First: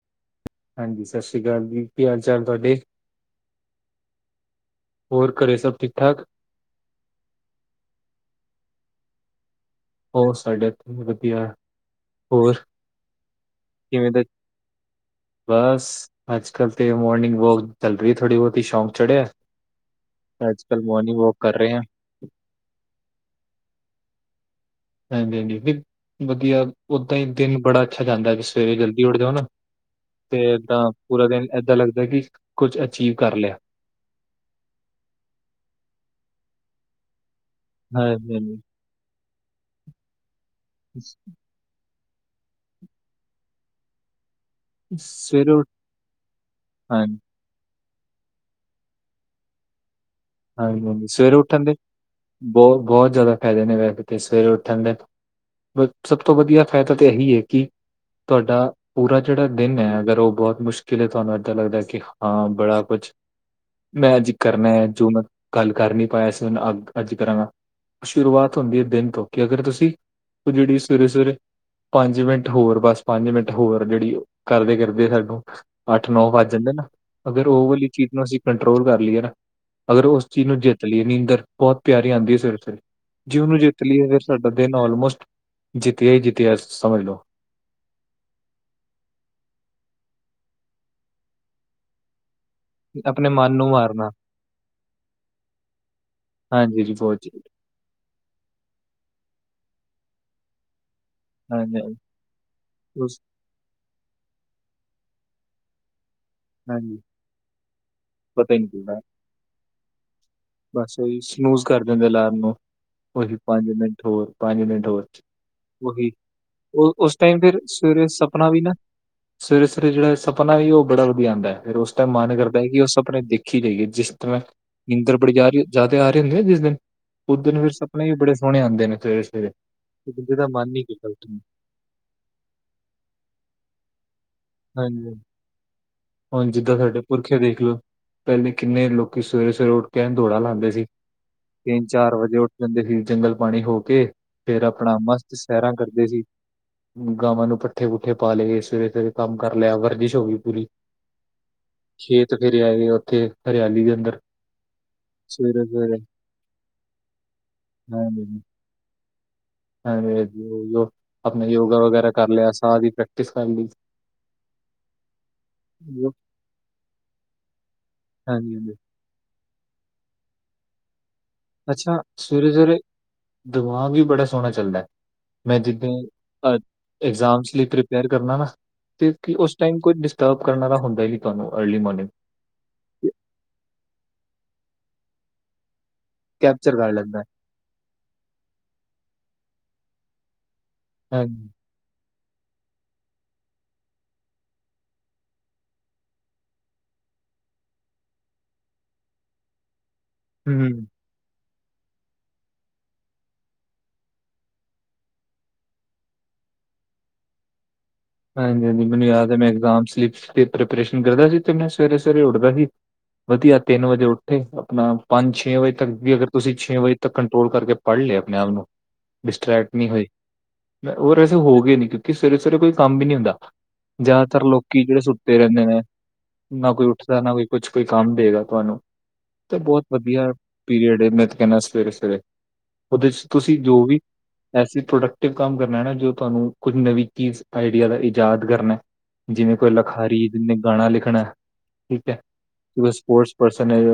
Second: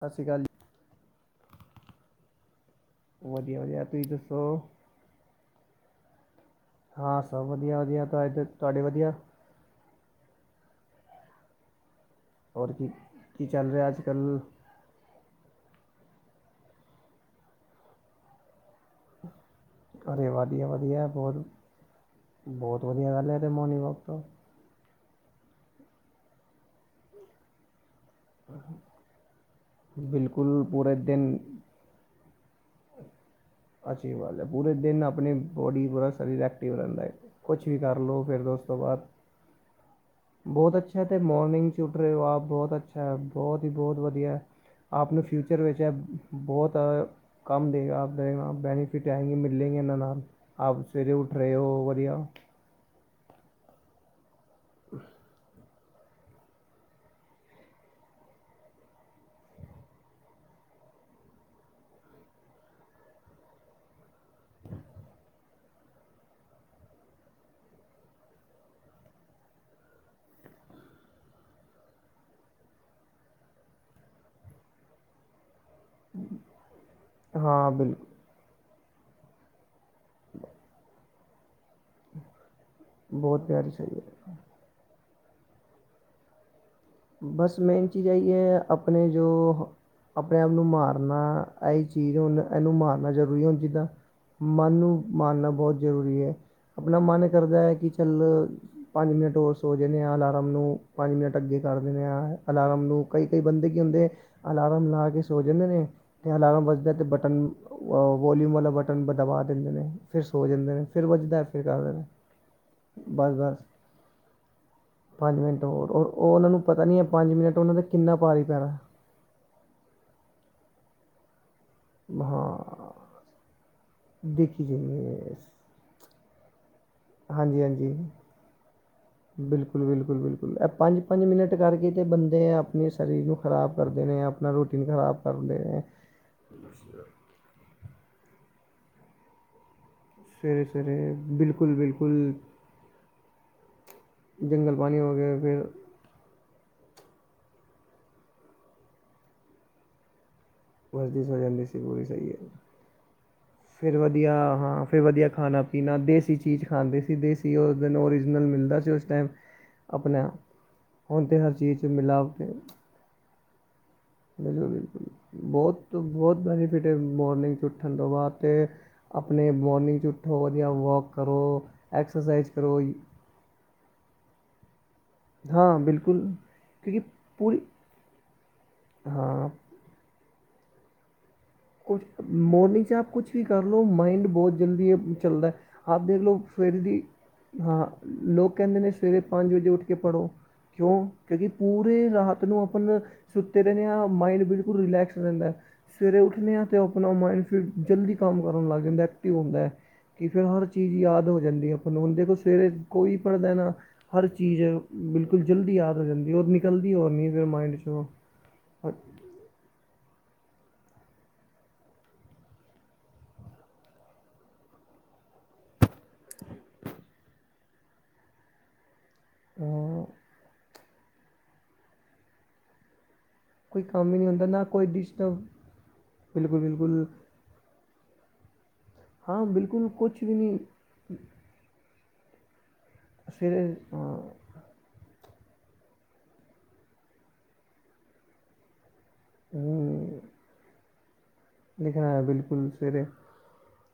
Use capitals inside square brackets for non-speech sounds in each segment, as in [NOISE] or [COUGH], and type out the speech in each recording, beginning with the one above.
ਸਤਿ ਸ਼੍ਰੀ ਅਕਾਲ ਹਾਂਜੀ ਸਤਿ ਸ੍ਰੀ ਅਕਾਲ ਜੀ ਕੀ ਹਾਲ ਚਾਲ ਤੁਹਾਡੇ ਵਧੀਆ ਵਧੀਆ ਤੁਸੀਂ ਦੱਸੋ ਹੋਰ ਘਰੇ ਸਭ ਠੀਕ ਠਾਕ ਹਾਂ ਸਭ ਵਧੀਆ ਵਧੀਆ ਤਾਂ ਇੱਧ ਤੁਹਾਡੇ ਵਧੀਆ ਹੋਰ ਸਾਡੇ ਇੱਥੇ ਵਧੀਆ ਹੋਰ ਔਰ ਕੀ ਕੀ ਚੱਲ ਰਿਹਾ ਅੱਜ ਕਿਵੇਂ ਦਾ ਕੱਲ੍ਹ ਬਸ ਅੱਜ ਕਲ ਤੇ ਮੋਰਨਿੰਗ ਵੋਕ ਚੱਲ ਰਹੀ ਥੋੜ੍ਹੀ ਬੋਤੀ ਸ਼ੌਂਕ ਚੜ੍ਹਿਆ ਅਰੇ ਅੱਜ ਕੱਲ ਮੋਰਨਿੰਗ ਵੋਕ ਕਰ ਰਹੇ ਆਂ ਬੋਤ ਵਧੀਆ ਗੱਲ ਹੈ ਤਾਂ ਮੋਰਨਿੰਗ ਵੋਕ ਤੋਂ ਹਾਂਜੀ ਹਾਂਜੀ ਵੀ ਵਧੀਆ ਓਦਾਂ ਹੀ ਦਿਨ ਬੜਾ ਅੱਛਾ ਜਾਂਦਾ ਵੀ ਸਵੇਰੇ ਜਲਦੀ ਉੱਠ ਜਾਓ ਨਾ ਤੇ ਬਿਲਕੁਲ ਤਾਂ ਪੂਰੇ ਪੂਰਾ ਦਿਨ ਏਦਾਂ ਲੱਗਦਾ ਕਿ ਕੁੱਝ ਅਚੀਵ ਕਰ ਲਿਆ ਅੱਛੀ ਗੱਲ ਹੈ ਪੂਰੇ ਦਿਨ ਆਪਣੀ ਬੋਡੀ ਪੂਰਾ ਸਰੀਰ ਐਕਟਿਵ ਰੈਂਦਾ ਹੈ ਕੁਛ ਵੀ ਕਰ ਲਉ ਹਾਂਜੀ ਫਿਰ ਦ ਉਸ ਹਾਂਜੀ ਤੋਂ ਬਾਅਦ ਬੋਤ ਅੱਛਾ ਅਤੇ ਮੋਰਨਿੰਗਸ ਰਹੇ ਹੋ ਆਪ ਬੋਤ ਅੱਛਾ ਹੈ ਬੋਤ ਹੀ ਬੋਤ ਵਧੀਆ ਹੈ। ਆਪ ਨੂੰ ਸਵੇਰੇ ਫਿਊਚਰ ਉੱਠ ਵਿੱਚ ਬੋਤ ਹਾਂਜੀ ਕਮ ਦੇਗਾ ਬੈਨੀਫਿਟ ਆਂਗੇ ਮਿਲ ਲੈਂਗੇ ਨਾ ਨਾਲ ਆਪ ਸਵੇਰੇ ਉੱਠ ਰਹੇ ਹੋ ਵਧੀਆ ਬੋਤ ਬੋਤ ਜਾਦਾ ਫੈਦੇ ਨੇ ਵੈੇ ਤੇ ਸਵੇਰੇ ਉੱਠਣ ਦੇ ਸਭ ਤੋਂ ਵਧੀਆ ਫੈਦਾ ਤਾਂ ਇਹੀ ਹੈ ਕਿ ਤੁਹਾਡਾ ਪੂਰਾ ਜੇੜਾ ਦਿਨ ਹੈ ਅਗਰ ਉਹ ਬੋਤ ਮੁਸ਼ਕਿਲ ਹੈ ਤੁਹਾਨੂੰ ਇੱਦਾਂ ਲੱਗਦਾ ਕਿ ਹਾਂ ਬੜਾ ਕੁਛ ਮੈਂ ਅੱਜ ਕਰਨਾ ਹੈ ਜੋ ਮੈਂ ਕਲ ਕਰ ਨੀ ਪਾਇਆ ਸੀ ਓਨੂੰ ਅੱ ਅੱਜ ਕਰਾਂਗਾ ਸ਼ੁਰੂਆਤ ਹੁੰਦੀ ਹੈ ਦਿਨ ਤੋਂ ਕਿ ਅਗਰ ਤੁਸੀਂ ਉਹ ਜੇੜੀ ਸਵੇਰੇ ਸਵੇਰੇ ਪੰਜ ਮਿੰਟ ਹੋਰ ਬਸ ਪੰਜ ਮਿੰਟ ਹੋਰ ਜੇੜੀ ਕਰਦੇ ਕਰਦੇ ਸਾਨੂੰ ਅੱਠ ਨੌ ਵੱਜ ਜਾਂਦੇ ਨਾ ਅਗਰ ਉਹ ਵਾਲੀ ਚੀਜ਼ ਨੂੰ ਅਸੀਂ ਕੰਟਰੋਲ ਕਰ ਲਈਏ ਨਾ ਅਗਰ ਉਸ ਚੀਜ਼ ਨੂੰ ਜਿੱਤ ਲਈਏ ਨੀਂਦਰ ਬੋਤ ਪਿਆਰੀ ਆਂਦੀ ਹੈ ਸਵੇਰੇ ਸਵੇ ਜੇ ਓਨੂੰ ਜਿੱਤ ਲਈਏ ਫ ਸਾਡਾ ਦਿਨ ਆਲਮੋਸਟ ਜਿੱਤਿਆ ਹੀ ਜੀਤਿਆ ਸਮਝ ਲੋੋ ਬਸ ਮੇਨ ਚੀਜ਼ ਆਈ ਹੈ ਆਪਣੇ ਜੋ ਆਪਣੇ ਆਪ ਨੂੰ ਮਾਰਨਾ ਇਹ ਹੀ ਚੀਜ਼ ਹ ਇਹਨੂੰ ਮਾਰਨਾ ਆਪਣੇ ਜ਼ਰੂਰੀ ਮਨ ਹੋਣ ਨੂੰ ਜਿੱਦਾਂ ਮਾਰਨਾ ਮਨ ਨੂੰ ਮਾਰਨਾ ਬੋਤ ਜ਼ਰੂਰੀ ਹੈ ਹਾਂਜੀ ਜੀ ਆਪਣਾ ਬਹੁਤ ਮਨ ਕਰਦਾ ਹੈ ਕਿ ਚੱਲ ਪੰਜ ਮਿੰਟ ਹੋਰ ਸੋ ਜਾਂਦੇ ਹਾਂ ਅਲਾਰਮ ਨੂੰ ਪੰਜ ਮਿੰਟ ਅੱਗੇ ਹਾਂਜੀ ਕਰ ਹਾਂਜੀ ਦਿੰਦੇ ਹ ਅਲਾਰਮ ਨੂੰ ਉਸ ਕਈ ਕਈ ਬੰਦੇ ਕੀ ਹੁੰਦੇ ਅਲਾਰਮ ਲਾ ਕੇ ਸੋ ਜਾਂਦੇ ਨੇ ਅਤੇ ਅਲਾਰਮ ਵਜਦੇ ਹਾਂਜੀ ਅਤੇ ਬਟਨ ਵੋਲੀਅਮ ਪਤਾ ਹੀ ਨਹੀਂ ਵਾਲਾ ਚੱਲਦਾ ਬਟਨ ਦਬਾ ਦਿੰਦੇ ਨੇ ਫਿਰ ਸੋ ਜਾਂਦੇ ਨੇ ਬਸ ਫਿਰ ਉਹੀ ਵੱਜਦਾ ਫਿਰ ਸਨੂਜ ਕਰ ਕਰਦੇ ਨੇ ਦਿੰਦੇ ਅਲਾਰਮ ਨੂੰ ਬਸ ਉਹੀ ਬਸ ਪੰਜ ਮਿੰਟ ਹੋਰ ਪੰਜ ਮਿੰਟ ਹੋਰ ਪੰਜ ਮਿੰਟ ਹੋਰ ਉਹੀ ਉਹਨਾਂ ਨੂੰ ਪਤਾ ਉਹ ਨਹੀਂ ਹੈ ਉਸ ਪੰਜ ਟਾਈਮ ਮਿੰਟ ਫਿਰ ਉਹਨਾਂ ਦਾ ਸਵੇਰੇ ਕਿੰਨਾ ਭਾਰੀ ਹੀ ਸਪਨਾ ਵੀ ਨਾ ਪੈਣਾ ਸਵੇਰੇ ਸਵੇ ਜੇੜਾ ਸਪਨਾ ਹੈ ਵੀ ਉਹ ਬੜਾ ਵਧੀਆ ਆਂਦਾ ਫਿਰ ਮਨ ਹਾਂ ਕਰਦਾ ਹੈ ਕਿ ਉਹ ਸਪਨੇ ਦੇਖੀ ਜਾਈਏ ਜਿਸ ਤਰ੍ਹਾਂ ਦੇਖੀ ਇੰਦਰ ਜਾਈਏ ਜਾਦਾ ਆ ਰਹੇ ਹੁੰਦੇ ਆ ਜਿਸ ਦਿਨ ਉਦਣ ਹਾਂਜੀ ਫਿਰ ਹਾਂਜੀ ਸਪਨੇ ਵੀ ਬੜੇ ਸੋਹਣੇ ਆਂਦੇ ਨੇ ਸਵੇਰੇ ਬਿਲਕੁਲ ਸਵੇਰੇ ਦੇ ਦਾ ਮਨ ਹੀਤ ਜੇੜੇ ਬੰਦੇ ਆਪਣੇ ਸਰੀਰ ਨੂੰ ਖ਼ਰਾਬ ਕਰਦੇ ਨੇ ਆਪ ਆਪਣਾ ਰੂਟੀਨ ਖ਼ਰਾਬ ਹਾਂਜੀ ਕਰ ਨ ਡੇੱ ਕਿਆ ਦੇਖ ਲਓ ਪਹਿਲੇ ਕਿੰਨੇ ਲੋਕ ਸਵੇਰੇ ਸਵੇਰੇ ਉੱਠ ਕਹਿਣ ਦੌੜਾ ਸਵੇਰੇ ਲਾਉਂਦੇ ਸੀ ਸਵੇਰੇ ਬਿਲਕੁਲ ਤਿੰਨ ਚਾਰ ਬਿਲਕੁਲ ਵਜੇ ਉੱਠ ਜਾਂਦੇ ਸੀ ਜੰਗਲ ਪਾਣੀ ਹੋ ਕੇ ਫੇਰ ਜੰਗਲ ਆਪਣਾ ਪਾਣੀ ਹੋ ਮਸਤ ਗਏ ਫਿਰ ਸੈਰਾਂ ਕਰਕੇ ਠੀਕ ਹ ਜੀ ਗਾਵਾਂ ਨੂੰ ਪੱਠੇ ਪੁੂੱਠੇ ਪਾ ਲਏ ਗਏ ਸਵੇਰੇ ਸਵੇਰੇ ਕੰਮ ਕਰ ਲਿਆ ਵਰਜਿਸ਼ ਹੋ ਗਈ ਪੂਰੀ ਵਰਜਿਸ਼ ਵਗੈਰਾ ਕਰਨੇ ਵੀ ਸਹੀ ਹ ਤੇ ਹਲੇ ਫਿਰ ਵਧੀਆ ਹਾਂ ਫਿਰ ਵਧੀਆ ਖਾਣਾ ਪੀਣਾ ਸਵੇਰੇ ਦੇਸੀ ਚੀਜ਼ ਖਾਂਦੇ ਸੀ ਦੇਸੀ ਉਹ ਦਿਨ ਓਰੀਜਨਲ ਮਿਲਦਾ ਸੀ ਉਸ ਟਾਈਮ ਆਪਣਾ ਹਾਂਜੀ ਹੁਣ ਤਾਂ ਆਪਣਾ ਹਰ ਯੋਗਾ ਚੀਜ਼ 'ਚ ਵਗੈਰਾ ਕਰ ਲਿਆ ਮਿਲਾਵਟ ਸਾਹ ਹੀ ਪ੍ਰੈਕਟਿਸ ਕਰ ਲਈ ਬਿਲਕੁਲੁ ਬਹੁਤ ਹਾਂਜੀ ਬਹੁਤ ਬੈਨੀਫਿਟ ਏ ਮੋਰਨਿੰਗ 'ਚ ਉੱਠਣ ਤੋਂ ਬਾਅਦ ਅਤੇ ਹਾਂਜੀ ਆਪਣੇ ਮੋਰਨਿੰਗ 'ਚ ਉੱਠੋ ਵਧੀਆ ਵੋਕ ਕਰੋ ਅੱਛਾ ਐਕਸਰਸਾਈਜ਼ ਸਵੇਰੇ ਸਵੇਰੇ ਕਰੋ। ਦਿਮਾਗ ਵੀ ਬੜਾ ਸੋਹਣਾ ਚੱਲਦਾ। ਮੈਂ ਹਾਂ ਜਿੱਦਾਂ ਬਿਲਕੁਲ ਕਿਉਂਕਿ ਇਗਜ਼ਾਮ ਅ ਪੂਰੀ ਲਈ ਪ੍ਰਪੇਅਰ ਕਰਨਾ ਨਾ। ਤੇ ਹਾਂ ਉਸ ਟਾਈਮ ਕੋਈ ਡਿਸਟਰਬ ਕਰਨ ਵਾਲਾ ਹੁੰਦਾ ਹੀ ਨਹੀਂ ਤੁਹਾਨੂੰ ਅਰਲੀ ਕੁਛ ਮੋਰਨਿੰਗ ਮੋਰਨਿੰਗ 'ਚ ਆਪ ਕੁਛ ਵੀ ਕਰ ਲਓ ਮਾਈੰਡ ਬਹੁਤ ਜਲਦੀ ਚੱਲਦਾ। ਆਧੇ ਲੋਕ ਫਿਰ ਕੈਪਚਰ ਕਰ ਵੀ ਲੈਂਦਾ ਹਾਂ ਲੋਕ ਕਹਿੰਦੇ ਨੇ ਸਵੇਰੇ ਪੰਜ ਵਜੇ ਉੱਠ ਕੇ ਪੜ੍ਹੋ ਕਿਉਂ ਕਿਉਂਕਿ ਹਾਂਜੀ, ਪੂਰੇ ਰਾਤ ਨੂੰ ਆਪਾਂ ਸੁੱਤੇ ਰਹਿੰਦੇ ਹਾਂ ਮਾਇੰਡ ਬਿਲਕੁਲ ਰਿਲੈਕਸ ਰਹਿੰਦਾ ਸਵੇਰੇ ਉੱਠ ਨੇ ਹਾਂ ਅਤੇ ਆਪਣਾ ਮਾਇੰਡ ਫਿਰ ਜਲਦੀ ਕੰਮ ਕਰਨ ਲੱਗ ਜਾਂਦਾ ਐਕਟਿਵ ਹੁੰਦਾ। ਕਿ ਫਿਰ ਹਰ ਹੂੰ, ਚੀਜ਼ ਯਾਦ ਹੋ ਜਾਂਦੀ ਆ ਉਂਦੇ ਕੋਲ ਸਵੇਰੇ ਕੋਈ ਪੜ੍ਹਦਾ ਨਾ ਹਰ ਚੀਜ਼ ਬਿਲਕੁਲ ਜਲਦੀ ਯਾਦ ਹੋ ਜਾਂਦੀ ਔਰ ਨਿਕਲਦੀ ਕੋਈ ਨਹੀਂ ਫੇਰ ਮਾਈਂਡ ਚ ਉਹ ਹਾਂਜੀ, ਹਾਂਜੀ ਮੈਨੂੰ ਯਾਦ ਹੈ ਮੇਰਾ ਇਗਜਾਮ ਸੀ ਪੇਪਰ ਪ੍ਰੈਪਰੇਸ਼ਨ ਕਰਦਾ ਸੀ ਤੇ ਮੈਂ ਸਵੇਰੇ ਸਵੇਰੇ ਉੱਠਦਾ ਸੀ ਵਧੀਆ ਤਿੰਨ ਵਜੇ ਉੱਠੇ ਆਪਣਾ ਪੰਜ ਛੇ ਵਜੇ ਤੱਕ ਵੀ ਅਗਰ ਤੁਸੀਂ ਛੇ ਵਜੇ ਤੱਕ ਕੰਟਰੋਲ ਕਰਕੇ ਪੜ੍ਹ ਲਏ ਆਪਣੇ ਆਪ ਨੂੰ ਡਿਸਟਰ੍ਰੈਕਟ ਨਹੀਂ ਹਾਂ ਹੋਏ। ਉਹ ਵੈਸੇ ਹੋ ਗਏ ਨੀ ਕਿਉਂਕਿ ਸਵੇਰੇ ਸਵੇਰੇ ਕੋਈ ਕੰਮ ਵੀ ਨਹੀਂ ਹੁੰਦਾ। ਕੋਈ ਕੰਮ ਹੀ ਨਹੀਂ ਜ਼ਿਆਦਾਤਰ ਹੁੰਦਾ ਨਾ ਲੋਕੀ ਕੋਈ ਜਿਹੜੇ ਸੁੱਤੇ ਡਿਸਟਰਬ ਰਹਿੰਦੇ ਨੇ ਨਾ ਕੋਈ ਉੱਠਦਾ ਨਾ ਕੋਈ ਕੁਛ ਕੋਈ ਕੰਮ ਦੇਗਾ ਤੁਹਾਨੂੰ ਤਾਂ ਬਹੁਤ ਵਧੀਆ ਪੀਰੀਅਡ ਏ ਮੈਂ ਕਹਿੰਦਾ ਸਵੇਰੇ ਸਵੇਰੇ ਉਹਦੇ ਚ ਤੁਸੀਂ ਜੋ ਵੀ ਐਸੀ ਪ੍ਰੋਡਕਟਿਵ ਕੰਮ ਕਰਨਾ ਨਾ ਜੋ ਤੁਹਾਨੂੰ ਕੁਝ ਨਵੀਂ ਚੀਜ਼ ਆਈਡੀਆ ਦਾ ਇਜਾਦ ਕਰਨਾ। ਜਿਵੇਂ ਕੋਈ ਲਿਖਾਰੀ ਜਿਨੇ ਗਾਣਾ ਲਿਖਣਾ ਠੀਕ ਹੈ ਸਪੋਰਟਸ ਪਰਸਨ ਏ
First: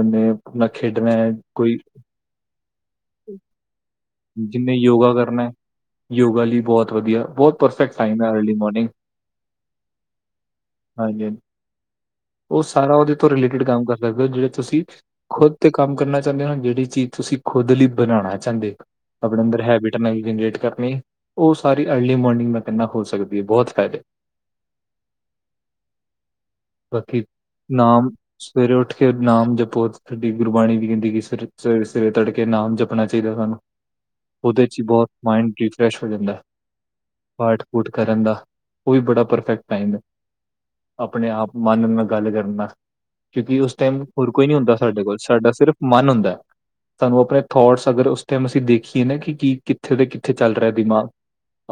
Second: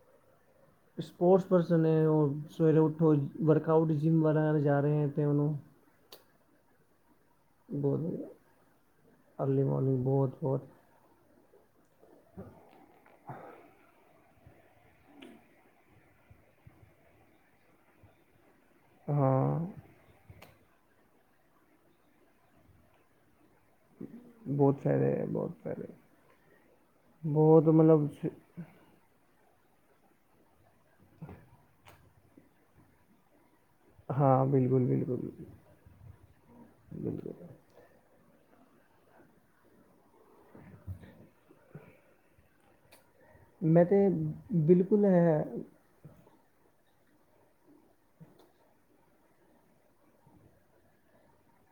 ਸਪੋਰਟਸ ਪਰਸਨ ਹੈ ਉਹ ਸਵੇਰੇ ਉੱਠੋ ਵਰਕ ਆਊਟ ਜਿੰਮ ਵਗੈ ਜਿਹਨੇ ਜਾ ਰਹੇ ਹੈ ਯੋਗਾ ਤੇ ਕਰਨਾ ਉਹਨੂੰ ਯੋਗਾ ਲਈ ਬਹੁਤ ਵਧੀਆ ਬਹੁਤ ਪਰਫੈਕਟ ਟਾਈਮ ਹੈ ਅਰਲੀ ਮੋਰਨਿੰਗ ਹਾਂਜੀ, ਹਾਂਜੀ ਉਹ ਸਾਰਾ ਉਹਦੇ ਤੋਂ ਰਿਲੇਟਿਡ ਕੰਮ ਕਰਦਾ। ਮਤਲਬ ਜਿਹੜੇ ਤੁਸੀਂ ਖੁਦ ਤੇ ਕੰਮ ਕਰਨਾ ਚਾਹੁੰਦੇ ਹੋ ਜਿਹੜੀ ਚੀਜ਼ ਤੁਸੀਂ ਖੁਦ ਲਈ ਬਣਾਉਣਾ ਚਾਹੁੰਦੇ ਹੋ ਆਪਣੇ ਅੰਦਰ ਹੈਬਿਟ ਨਈ ਜਨਰੇਟ ਕਰਨੀ ਉਹ ਸਾਰੀ ਅਰਲੀ ਮੋਰਨਿੰਗ ਕਿੰਨਾ ਹੋ ਸਕਦੀ ਹੈ ਬਹੁਤ ਫਾਇਦੇ ਬਹੁਤ ਸਾਰੇ ਬਹੁਤ ਸਾਰੇ ਬਾਕੀ ਬਹੁਤ ਮਤਲਬ ਨਾਮ ਸਵੇਰੇ ਉੱਠ ਕੇ ਨਾਮ ਜਪੋ ਤੁਹਾਡੀ ਗੁਰਬਾਣੀ ਵੀ ਕਹਿੰਦੀ ਸਵੇਰੇ ਸਵੇਰੇ ਸਵੇਰੇ ਤੜਕੇ ਨਾਮ ਜਪਣਾ ਚਾਹੀਦਾ ਸਾਨੂੰ ਉਹਦੇ ਚ ਹੀ ਬਹੁਤ ਮਾਇੰਡ ਰਿਫਰੈਸ਼ ਹੋ ਜਾਂਦਾ ਪਾਠ ਉਠ ਕਰਨ ਦਾ ਓਹ ਵੀ ਬੜਾ ਪਰਫੈਕਟ ਟਾਈਮ ਐ। ਅਪਣੇ ਆਪ ਮਨ ਨਾਲ ਗੱਲ ਕਰਨਾ। ਕਿਉਂਕਿ ਉਸ ਟੈਮ ਹੋਰ ਕੋਈ ਨੀ ਹੁੰਦਾ ਸਾਡੇ ਕੋਲ, ਸਾਡਾ ਸਿਰਫ ਮਨ ਹੁੰਦੈ। ਸਾਨੂੰ ਅਪਣੇ ਥੋਟਸ ਅਗਰ ਉਸ ਟੈਮ ਅਸੀਂ ਦੇਖੀਏ ਨਾ ਕਿ ਕੀ ਕਿੱਥੇ ਤੇ ਕਿੱਥੇ ਚੱਲ ਰਿਆ ਦਿਮਾਗ।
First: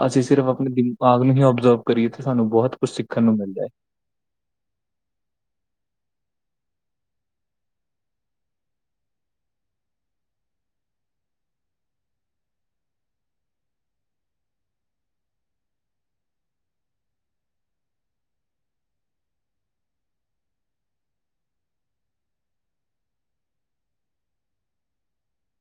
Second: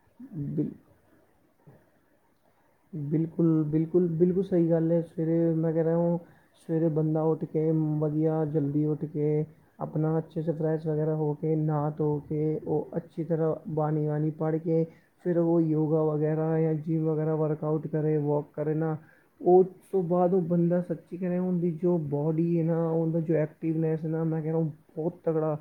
ਅਸੀਂ ਸਿਰਫ਼ ਅਪਣੇ ਦਿਮਾਗ ਨੂੰ ਹੀ ਓਬਜ਼ਰਵ ਕਰੀਏ ਤੇੇ ਸਾਨੂੰ ਬਹੁਤ। ਕੁਝ ਸਿੱਖਣ ਨੂੰ ਮਿਲਦਾ ਹੈ ਬਿਲਕੁਲ-ਬਿਲਕੁਲ, ਬਿਲਕੁਲ ਸਹੀ ਗੱਲ ਐ ਸਵੇਰੇ ਮੈਂ ਕੈ ਰਿਹਾ ਔ ਸਵੇਰੇ ਬੰਦਾ ਉੱਠ ਕੇ, ਵਧੀਆ ਜਲਦੀ ਉੱਠ ਕੇ ਅਪਣਾ ਅੱਛੇ ਸੇ ਫਰੈਸ਼ ਵਗੈਰਾ ਹੋ ਕੇ, ਨਾ ਧੋ ਕੇ, ਓਹ ਅੱਛੀ ਤਰ੍ਹਾਂ ਬਾਣੀ ਵਾਨੀ ਪੜ੍ਹ ਕੇ ਫਿਰ ਓਹ ਯੋਗਾ ਵਗੈਰਾ ਯਾ ਜਿਮ ਵਗੈਰਾ ਵਰਕ ਆਊਟ ਕਰੇ ਵੋਕ ਕਰੇ ਨਾ ਓਹ ਉਸ ਤੋਂ ਬਾਦ ਓਹ ਬੰਦਾ ਸੱਚੀ ਕੈ ਰੇਆ ਉੰਦੀ ਜੋ ਬੋਡੀ ਏ ਨਾ ਓਂਦਾ ਜੋ ਐਕਟੀਵਨੈਸ ਏ ਨਾ ਮੈਂ ਕੈ ਰਾ ਉ ਬੌਤ ਤਗੜਾ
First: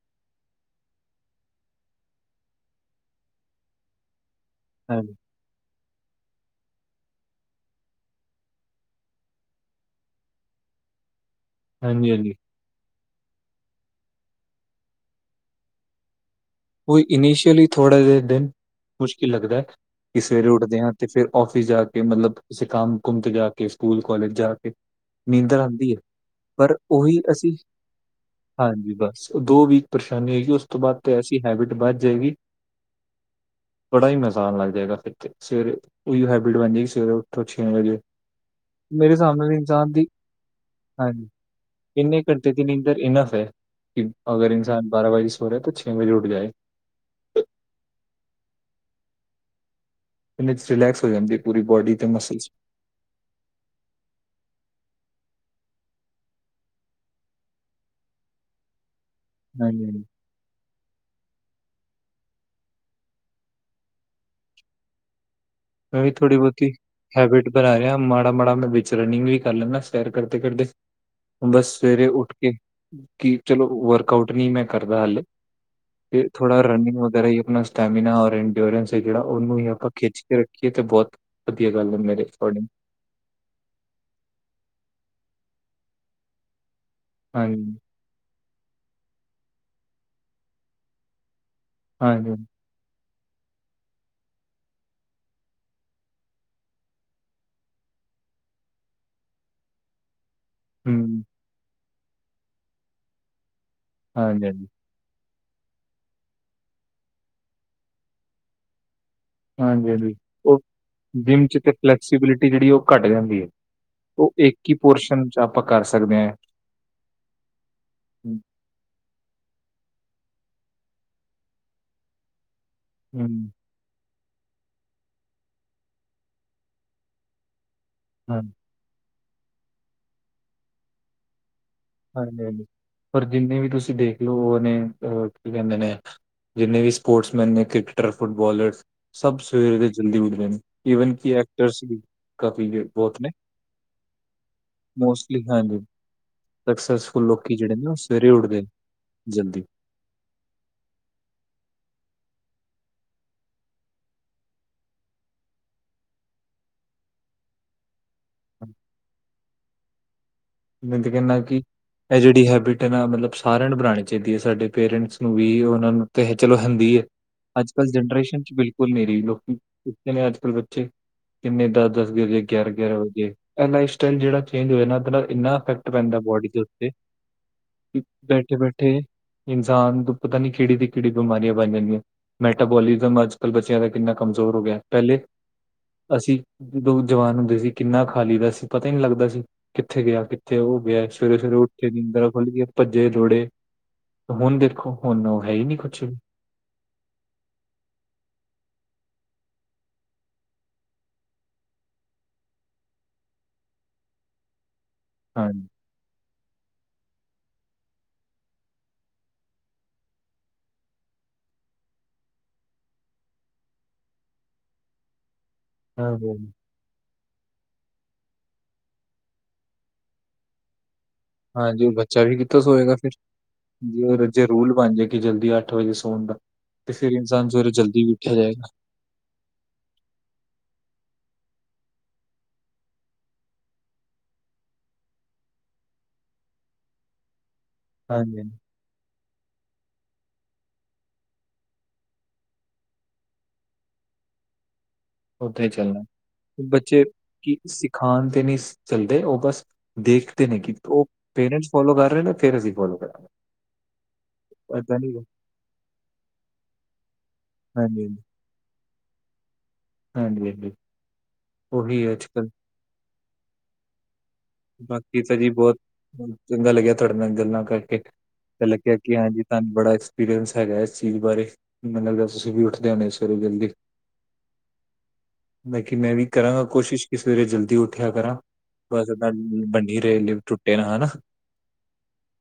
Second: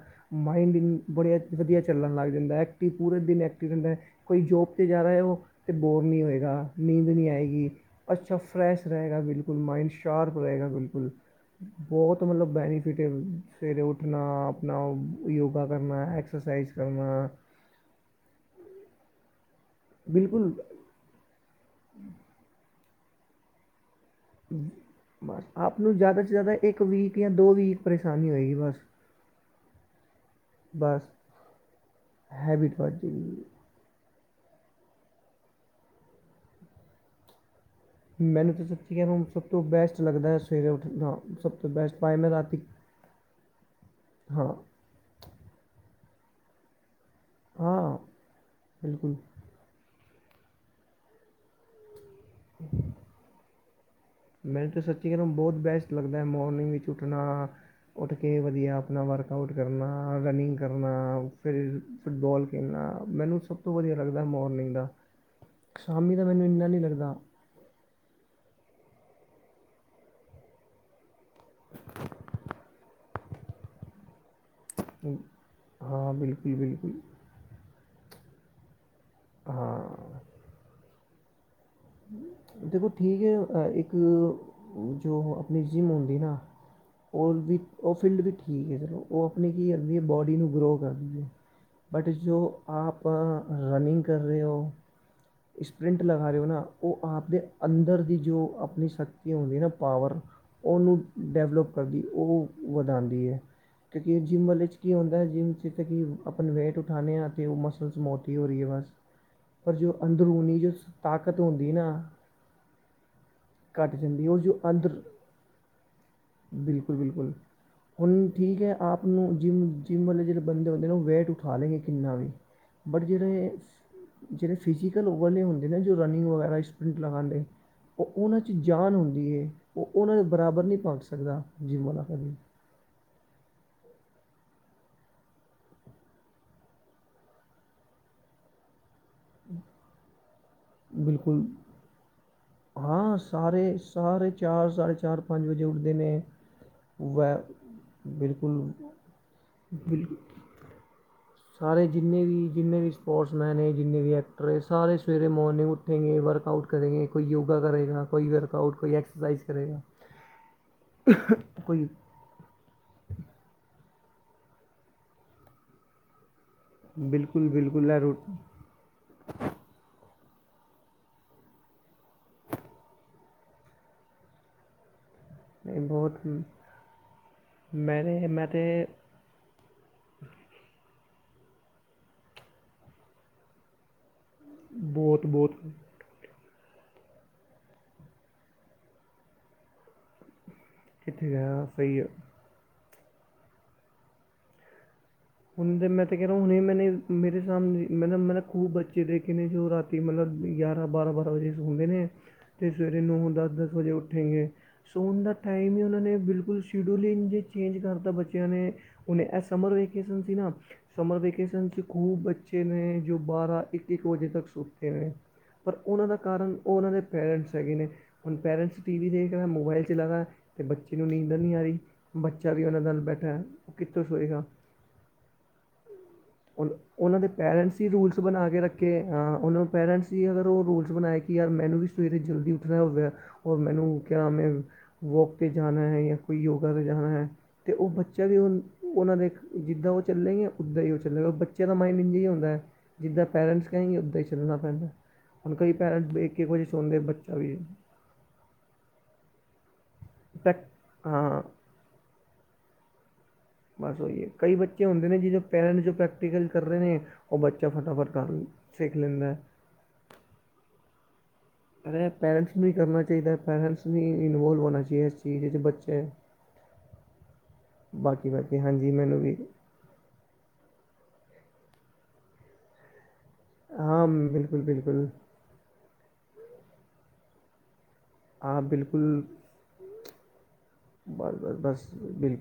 ਮਾਇੰਡ ਨ ਬੜੀਆ ਵਧੀਆ ਚੱਲਣ ਲੱਗ ਜਾਂਦੈ ਐਕਟਿਵ ਪੂਰੇ ਦਿਨ ਐਕਟਿਵ ਰੈੰਦੈ, ਕੋਈ ਜੋਬ ਤੇ ਜਾ ਹਾਂਜੀ ਰਿਹਾ ਉਹ ਤਾਂ ਬੋਰ ਨਹੀਂ ਹੋਏਗਾ। ਨੀਂਦ ਨੀ ਆਏਗੀ, ਅੱਛਾ ਫ੍ਰੈਸ਼ ਰਹੇਗਾ ਬਿਲਕੁਲ, ਮਾਇਂਡ ਸ਼ਾਰਪ ਰਹੇਗਾ ਬਿਲਕੁਲ। ਹਾਂਜੀ ਬੌਤ ਹਾਂਜੀ ਮਤਲਬ ਬੈਨੀਫਿ ਫਿਟੇ ਹੋਏ ਸਵੇਰੇ ਉੱਠਣਾ ਅਪਣਾ ਔ ਯੋਗਾ ਕਰਨਾ ਐਕਸਰਸਾਈਜ਼। ਕੋਈ ਕਰਨਾ ਇਨੀਸ਼ੀਅਲੀ ਥੋੜਾ ਜਾ ਦਿਨ ਮੁਸ਼ਕਿਲ ਲੱਗਦੈ ਕਿ ਸਵੇਰੇ ਬਿਲਕੁਲ ਉੱਠਦੇਆ। ਤੇ ਫੇਰ ਔਫਿਸ ਜਾ ਕੇ ਮਤਲਬ ਕਿਸੇ ਕੰਮ-ਕੁਮ ਤੇ ਜਾ ਕੇ ਸਕੂਲ ਕੋਲੇਜ ਜਾ ਕੇ। ਬਸ ਨੀਂਦਰ ਆਪ ਆੰਦੀ ਏ ਨੂੰ ਜ਼ਿਆਦਾ ਤੋਂ ਜ਼ਿਆਦਾ ਪਰ ਇੱਕ ਵੀਕ ਓਹੀ ਜਾਂ ਦੋ ਅਸੀਂ ਵੀਕ ਪਰੇਸ਼ਾਨੀ ਹੋਏਗੀ ਹਾਂਜੀ ਬਸ ਦੋ ਵੀਕ ਪਰਸ਼ਾਨੀ ਹੋਏਗੀ ਉਸ ਤੋਂ ਬਾਦ ਤੇ ਬਸ ਐਸੀ ਹੈਬਿਟ ਬੱਧ ਜਾਏਗੀ। ਹੈਬਿਟ ਬਣ ਜਾਏਗੀ ਬੜਾ ਹੀ ਮਜ਼ਾ ਆਨ ਲੱਗ ਜੇਗਾ ਫਿਰ ਤੇ ਸਵੇਰੇ ਓਹੀਓ ਹੈਬਿਟ ਬਣ ਜੇਗੀ ਸਵੇਰੇ ਉਠੋ ਛੇ ਵਜੇ। ਮੈਨੂੰ ਤੇ ਸੱਚੀ ਕੈਰਾ ਮੇਰੇ ਹੁਣ ਸਭ ਸਾਹਮਣੇ ਦੇ ਤੋਂ ਇਨਸਾਨ ਬੈਸਟ ਦੀ ਲੱਗਦੈ ਸਵੇਰੇ ਉੱਠਣਾ, ਸਭ ਤੋਂ ਬੈਸਟ ਪਾਏ ਮੈਂ ਰਾਤੀ ਇਧਰ ਇਨਫ ਹੈ ਕਿ ਹਾਂ ਅਗਰ ਇਨਸਾਨ ਬਾਰਾਂ ਵਜੇ ਸੋ ਰੈ ਤੋ ਛੇ ਵਜੇ ਉੱਠ ਜਾਏ। ਹਾਂ, ਬਿਲਕੁਲ। ਪੁਨੀਤ ਫਿਲੈਕਸ ਹੋ ਜਾਂਦੀ ਏ ਪੂਰੀ ਬੋਡੀ ਤੇ ਮਸਲਸ। ਮੈਨੂੰ ਤਾਂ ਸੱਚੀ ਕੈੰਦਾ ਬੋਤ ਬੈਸਟ ਲੱਗਦੈ ਮੋਰਨਿੰਗ ਵਿੱਚ ਉੱਠਣਾ। ਉੱਠ ਕੇ ਵਧੀਆ ਅਪਣਾ ਵਰਕ ਆਊਟ ਹਾਂਜੀ ਹਾਂਜੀ ਕਰਨਾ, ਰਨਿੰਗ ਕਰਨਾ, ਫਿਰ ਫੁੱਟਬੋਲ ਖੇਲਣਾ। ਮੈਨੂੰ ਸਭ ਤੋਂ ਵਧੀਆ ਲੱਗਦੈ ਮੋਰਨਿੰਗ ਦਾ। [INAUDIBLE] ਮੈ ਵੀ ਦਾ ਥੋੜ੍ਹੀ ਮੈਨੂੰ ਇੰਨਾ ਬੌਤੀ ਨਹੀਂ ਲੱਗਦਾ ਹੈਬਿਟ ਬਣਾ ਰਿਆ, ਮਾੜਾ-ਮਾੜਾ ਮੈ ਵਿੱਚ ਰਨਿੰਗ ਵੀ ਕਰ ਲੈਂਦਾ ਸੈਰ ਕਰਦੇ-ਕਰਦੇ। ਹੁਣ ਬਸ ਸਵੇਰੇ ਉੱਠ ਕੇ ਕੀ ਚਲੋ ਵਰਕ ਕਾਉਟ ਨੀ ਮੈਂ ਕਰਦਾ ਹਾਲੇ ਹਾਂ ਤੇ ਬਿਲਕੁਲ ਥੋੜਾ ਰਨਿੰਗ ਬਿਲਕੁਲ ਵਗੈਰਾ ਈ ਅਪਣਾ ਸਟੈਮਿਨਾ ਆਰੇਣ ਪਿਓਰੈਂਸ ਏ ਜੇੜਾ ਓਨੂੰ ਹੀ ਹਾਂ ਆਪਾਂ ਖਿੱਚ ਕੇ ਰੱਖੀਏ ਤੇ ਬੌਤ ਵਧੀਆ ਗੱਲ ਏ ਮੇਰੇ ਕੋਰਡਿੰਗ। ਦੇਖੋ ਠੀਕ ਏ, ਅ ਇੱਕ ਜੋ ਅਪਣੀ ਜਿੰਮ ਹੁੰਦੀ ਨਾ ਔਰ ਵੀ ਹਾਂਜੀ ਓਹ ਫੀਲਡ ਵੀ ਠੀਕ ਏ ਫੇਰ ਔ ਅਪਣੀ ਕੀ ਕਰਦੀ ਏ? ਬੋਡੀ ਨੂੰ ਗਰੋ ਕਰਦੀ ਏ। ਬਟ ਹਾਂਜੀ ਜੋ ਆਪ ਰਨਿੰਗ ਕਰ ਰਹੇ ਔ, ਇਸਪਰਿੰਟ ਲਗਾ ਰਹੇ ਹੋ ਨਾ ਔ ਆਪ ਦੇ ਅੰਦਰ ਦੀ ਜੋ ਅਪਣੀ ਸ਼ਕਤੀਆ ਹੁੰਦੀਐ ਨਾ ਪਾਵਰ ਓਨੂੰ ਹੂੰ ਡੈਵਲਪ ਕਰਦੀ ਓਹ ਵਧਾਦੀ ਏ ਕਿਉਂਕਿ ਏ ਹਾਂਜੀ ਹਾਂਜੀ ਜਿੰਮ ਵਾਲੇ ਚ ਕੀ ਹੁੰਦੈ ਜਿੰਮ 'ਚ ਤੇ ਕਿ ਅਪਣੇ ਵੇਟ ਉਠਾਨੇ ਆਂ ਤੇ ਓਹ ਮਸਲਸ ਮੌਟੀ ਹੋ ਰੀ ਏ ਬਸ। ਪਰ ਜੋ ਅੰਦਰੂਨੀ ਜੋ ਸ ਤਾਕਤ ਜਿਮ 'ਚ ਤੇ ਹੁੰਦੀ ਨਾ ਫਲੈਕਸੀਬਿਲਿਟੀ ਜੇੜੀ ਉਹ ਘੱਟ ਜਾਂਦੀ ਏ। ਘੱਟ ਜਾਂਦੀ ਉਹ ਇਕਕ ਹੀ ਪੋਰਸ਼ਨ ਚ ਆਪਾਂ ਕਰ ਸਕਦੇ ਆਂ। ਬਿਲਕੁਲ-ਬਿਲਕੁਲ। ਹੁਣ ਠੀਕ ਹੈ ਆਪ ਨੂੰ ਜਿੰਮ, ਜਿੰਮ ਵਾਲੇ ਜੇੜੇ ਬੰਦੇ ਹੁੰਦੇ ਨਾ ਓਹ ਵੇਟ ਉਠਾ ਲੈਂਗੇ ਕਿੰਨਾ ਵੀ। ਬਟ ਹੂੰ ਜੇੜੇ, ਜੇੜੇ ਫਿਜ਼ੀਕਲ ਵਲੇ ਹੁੰਦੇ ਨਾ ਜੋ ਰਨਿੰਗ ਵਗੈਰਾ ਇਸਪ੍ਰਿੰਟ ਲਗਾਦੇ, ਔ ਓਨਾਂ ਹਾਂ 'ਚ ਜ ਜਾਨ ਹੁੰਦੀ ਏ, ਓਹ ਓਨਾਂ ਦੇ ਬਰਾਬਰ ਨਹੀਂ ਪੋੰਚ ਸਕਦਾ। ਜਿੰਮ ਵਾਲਾ ਕਦੇ ਹਾਂਜੀ-ਹਾਂਜੀ, ਪਰ ਜਿੰਨੇ ਵੀ ਤੁਸੀਂ ਦੇਖ ਲੋ ਓਹ ਨੇ ਓਹ ਕੀ ਕੈੰਦੇ ਨੇ ਜਿੰਨੇ ਵੀ ਸਪੋਰਟਸਮੈਨ ਨੇ ਕ੍ਰਿਕਟਰਸ, ਫੁੱਟਬਾਲਰਸ, ਸਭ ਸਵੇਰੇ ਦੇ ਜਲਦੀ ਉਠਦੇ ਨੇ। ਈਵਨ ਕਿ ਬਿਲਕੁਲ ਐਕਟਰਸ ਵੀ ਕਾਫੀ ਜੇ- ਹਾਂ ਬਹੁਤ ਨੇ ਸਾਰੇ, ਸਾਰੇ ਚਾਰ ਸਾਢੇ ਚਾਰ ਮੋਸਟਲੀ ਪੰਜ ਵਜੇ ਹਾਂਜੀ ਉੱਠਦੇ ਨੇ। ਉ ਸਕਸੈਸਫੁਲ ਹੈ ਲੋਕੀ ਜਿਹੜੇ ਨੇ ਉਹ ਸਵੇਰੇ ਬਿਲਕੁਲ ਉੱਠਦੇ ਨੇ ਜਲਦੀ ਬਿਲ ਸਾਰੇ ਜਿੰਨੇ ਵੀ ਜਿੰਨੇ ਵੀ ਸਪੋਰਟਸਮੈਨ ਨੇ ਜਿੰਨੇ ਵੀ ਐਕਟਰ ਹੈ ਸਾਰੇ ਸਵੇਰੇ ਮੋਰਨਿੰਗ ਉੱਠੇਗੇ ਵਰਕ ਆਊਟ ਕਰੇਗੇ ਕੋਈ ਯੋਗਾ ਕਰੇਗਾ ਕੋਈ ਵਰਕ ਆਊਟ ਕੋਈ ਐਕਸਰਸਾਈਜ਼ ਕਰੇਗਾ। [INAUDIBLE] ਮੈਂ ਤੇ ਕਹਿਨਾ ਕਿ ਇਹ ਜਿਹੜੀ ਹੈਬਿਟ ਹੈ ਨਾ ਮਤਲਬ ਸਾਰਿਆਂ ਨੂੰ ਬਣਾਉਣੀ ਚਾਹੀਦੀ ਹੈ ਸਾਡੇ ਪੇਰੈਂਟਸ ਨੂੰ ਵੀ ਉਹਨਾਂ ਨੂੰ ਤੇ ਚਲੋ ਹਿੰਦੀ ਹੈ ਅੱਜ ਕੱਲ ਜਨਰੇਸ਼ਨ ਚ ਬਿਲ ਕੁਲ ਨਹੀਂ ਰਹੀ ਮੇਰੀ ਲੋਕੀ ਪੁਤੇ ਨੇ ਅੱਜ ਕੱਲ੍ਹ ਬੱਚੇ ਕਿੰਨੇ ਦਸ-ਦਸ ਗ ਵਜੇ ਗਿਆਰ ਗਿਆਰਾਂ ਵਜੇ ਇਹ ਲਾਈਫ ਸਟਾਈਲ ਜਿਹੜਾ ਚੇਂਜ ਹੋਇਆ ਨਾ ਆ ਇੰਨਾ ਇਫੈਕਟ ਪੈਂਦਾ ਬੋਡੀ ਦੇ ਉੱਤੇ ਮੈਂ ਤਾਂ ਬੈਠੇ-ਬੈਠੇ ਇਨਸਾਨ ਤੋਂ ਪਤਾ ਨੀ ਕਿਹੜੀ ਤੇ ਕਿਹੜੀ ਬਿਮਾਰੀਆਂ ਬਣ ਜਾਂਦੀਆਂ ਮੈਟਾਬੋਲਿਜ਼ਮ ਅੱਜ ਕੱਲ੍ਹ ਬੱਚਿਆਂ ਦਾ ਕਿੰਨਾ ਕਮਜ਼ੋਰ ਹੋ ਗਿਆ ਪਹਿਲੇ ਬਹੁਤ ਬਹੁਤ ਅਸੀਂ ਜਦੋ ਜਵਾਨ ਹੁੰਦੇ ਸੀ ਕਿੰਨਾ ਖਾਲੀ ਦਾ ਸੀ ਪਤਾ ਹੀ ਨਹੀਂ ਲੱਗਦਾ ਸੀ। ਕਿੱਥੇ ਗਿਆ ਕਿੱਥੇ ਉਹ ਗਿਆ ਕਿੱਥੇ ਸਵੇਰੇ-ਸਵੇਰੇ ਗਿਆ ਉੱਠ ਕੇ ਸਹੀ ਹੈ ਨੀਦਰ ਖੁੱਲ ਗਈ ਏ ਭੱਜੇ ਦੋੜੇ, ਹੁਣ ਦੇਖੋ? ਹੁਣ ਉਹ ਹੈ ਹੀ ਨਹੀਂ ਹੁੰਦੇ ਕੁਛ ਮੈਂ ਤੇ ਹੋਰ ਵੀ ਮੈਨੇ ਮੇਰੇ ਸਾਹਣੇ ਮਤਲਬ ਮੈਂ ਖੂਬ ਬੱਚੇ ਦੇਖੇ ਨੇ ਜੋ ਰਾਤੀ ਮਤਲਬ ਗਿਆਰਾਂ ਬਾਰਾਂ-ਬਾਰਾਂ ਵਜੇ ਹੁੰਦੇ ਨੇ ਤੇ ਸਵੇਰੇ ਨੌ ਦਸ-ਦਸ ਵਜੇ ਉੱਠੇਗੇ। ਸੌਣ ਦਾ ਹਾਂਜੀ, ਟਾਈਮ ਹੀ ਉਹਨਾਂ ਨੇ ਬਿਲਕੁਲ ਸ਼ਡਿਊਲ ਇੰਝੇ ਚੇਂਜ ਕਰਤਾ ਬੱਚਿਆਂ ਨੇ ਹੁਨੇ ਇਹ ਸਮਰ ਵੇਕੇਸ਼ਨ ਸੀ ਨਾ ਸਮਰ ਵਕਕੇਸ਼ਨ ਚ ਖੂਬ ਬੱੱਚੇ ਨੇ ਜੋ ਬਾਰਾਂ ਇੱਕ-ਇੱਕ ਵਜੇ ਤੱਕ ਸੁੱਤੇ ਨੇ। ਪਰ ਉਹਨਾਂ ਹਾਂ, ਦਾ ਹਾਂਜੀ, ਕਾਰਨ ਉਹ ਉਹਨਾਂ ਦੇ ਪੇਰੈਂਟਸ ਹੈਗੇ ਨੇ ਹੁਣ ਪੇਰੈਂਟਸ ਟੀ ਵੀ ਦੇਖਦਾ ਮੋਬਾਇਲ ਚਲਾਦਾ ਅਤੇ ਬੱਚੇ ਨੂੰ ਨੀ ਦਰ ਨੀ ਆ ਰਹੀ ਹਾਂਜੀ ਉਹ ਬੱਚਾ ਕਿੱਥੋਂ ਵੀ ਉਹਨਾਂ ਸੋਏਗਾ ਨਾਲ ਫਿਰ। ਬੈਠਾ ਉਹ ਜੀ ਕਿੱਥੋਂ ਔਰ ਸੋਏਗਾ। ਜੇ ਰੂਲ ਬਣ ਜਾਏ ਕੇ ਜਲਦੀ ਅੱਠ ਵਜੇ ਸੋਣ ਦਾ ਉਨ ਤੇ ਫੇਰ ਇਨਸਾਨ ਸਵੇਰੇ ਜਲਦੀ ਬੈਠਿਆ ਜਾਏਗਾ। ਕਿ ਹਾਂ ਉਹਨਾਂ ਪੇਰੈਂਟਸ ਹੀ ਅਗਰ ਉਹ ਰੂਲਸ ਬਣਾਏ ਕਿ ਯਾਰ ਮੈਨੂੰ ਵੀ ਸਵੇਰੇ ਜਲਦੀ ਉੱਠਣਾ ਹੋਵੇ। ਔਰ ਮੈਨੂੰ ਕਿਆ ਮੈਂ ਵੋਕ ਤੇ ਜਾਣਾ ਹੈ ਜਾਂ ਕੋਈ ਯੋਗਾ ਤੇ ਜਾਣਾ ਹੈ। ਤੇ ਉਹ ਬੱਚਾ ਵੀ ਹਾਂਜੀ, ਹਾਂਜੀ ਉਹਨਾਂ ਦੇ ਜਿੱਦਾਂ ਉਹ ਚੱਲਣਗੇ ਉੱਦਾਂ ਹੀ ਉਹ ਚੱਲੇਗਾ ਬੱਚੇ ਦਾ ਮਾਈੰਡ ਇੰਜੇ ਈ ਹੁੰਦਾ। ਜਿੱਦਾਂ ਪੈਰੈਂਟਸ ਕਹਿਣਗੇ ਉੱਦਾਂ ਹੀ ਚੱਲਣਾ ਪੈਂਦਾ ਹੁਣ ਉੱਦਾਂ ਹੀ ਕਈ ਚੱਲਣਾ। ਪੈਰੈਂਟਸ ਬੱਚੇ ਕੀ ਸਿਖਾਉਣ ਤੇ ਨੀ ਚੱਲਦੇ ਉਹ ਬਸ ਦੇਖਦੇ ਨੇ ਪ੍ਰੈਕ ਕਿ ਉਹ ਹਾਂ ਪੇਰੈਂਟਸ ਫੋਲੋ ਕਰ ਰਹੇ ਨੇ ਫੇਰ ਅਸੀਂ ਫੋਲੋ ਕਰਾਂਗੇ। ਬਸ ਉਹੀ ਹੈ ਕਈ ਬੱਚੇ ਏਦਾਂ ਹੁੰਦੇ ਨੀ ਨੇ ਗਾ ਜਿਹਦ ਪੇਰੈਂਟਸ ਜੋ ਪ੍ਰੈਕਟੀਕਲ ਕਰ ਰਹੇ ਨੇ ਉਹ ਬੱਚਾ ਹਾਂਜੀ, ਫਟਾਫਟ ਕਰ ਸਿੱਖ ਲੈਂਦਾ। ਹਾਂਜੀ-ਹਾਂਜੀ ਔਰ ਐ ਪੈਰੈਂਟਸ ਵੀ ਕਰਨਾ ਚਾਹੀਦਾ ਪੈਰੈਂਟਸ ਵੀ ਇਨਵੋਲਵ ਬਾਕੀ ਤਾਂ ਜੀ ਬੋਹਤ ਚੰਗਾ ਲੱਗਿਆ ਤੁਹਾਡੇ ਨਾਲ ਗੱਲਾਂ ਕਰਕੇ ਲੱਗਿਆ ਕਿ ਹਾਂਜੀ ਤੁਨੂੰ ਬੜਾ ਐਕਸਪੀਰੀਅੰਸ ਹੈਗਾ ਇਸ ਚੀਜ਼ ਬਾਰੇ ਮਨ ਲੱਗਦਾ ਤੁਸੀਂ ਵੀ ਉੱਠਦੇ ਹੁੰਨੇ ਸ ਚਲੋ ਜਲਦੀ ਬਾਕੀ ਮੈਂ ਵੀ ਕਰਾਂਗਾ ਕੋਸ਼ਿਸ਼ ਕਿ ਸਵੇਰੇ ਜਲਦੀ ਉਠ ਠਿਆ ਕਰਾਂ ਬਸ ਬੰਨੀ ਰਹੇ ਟੁੱਟੇ ਨਾ ਹਨਾ। ਬਸ ਬਿਲ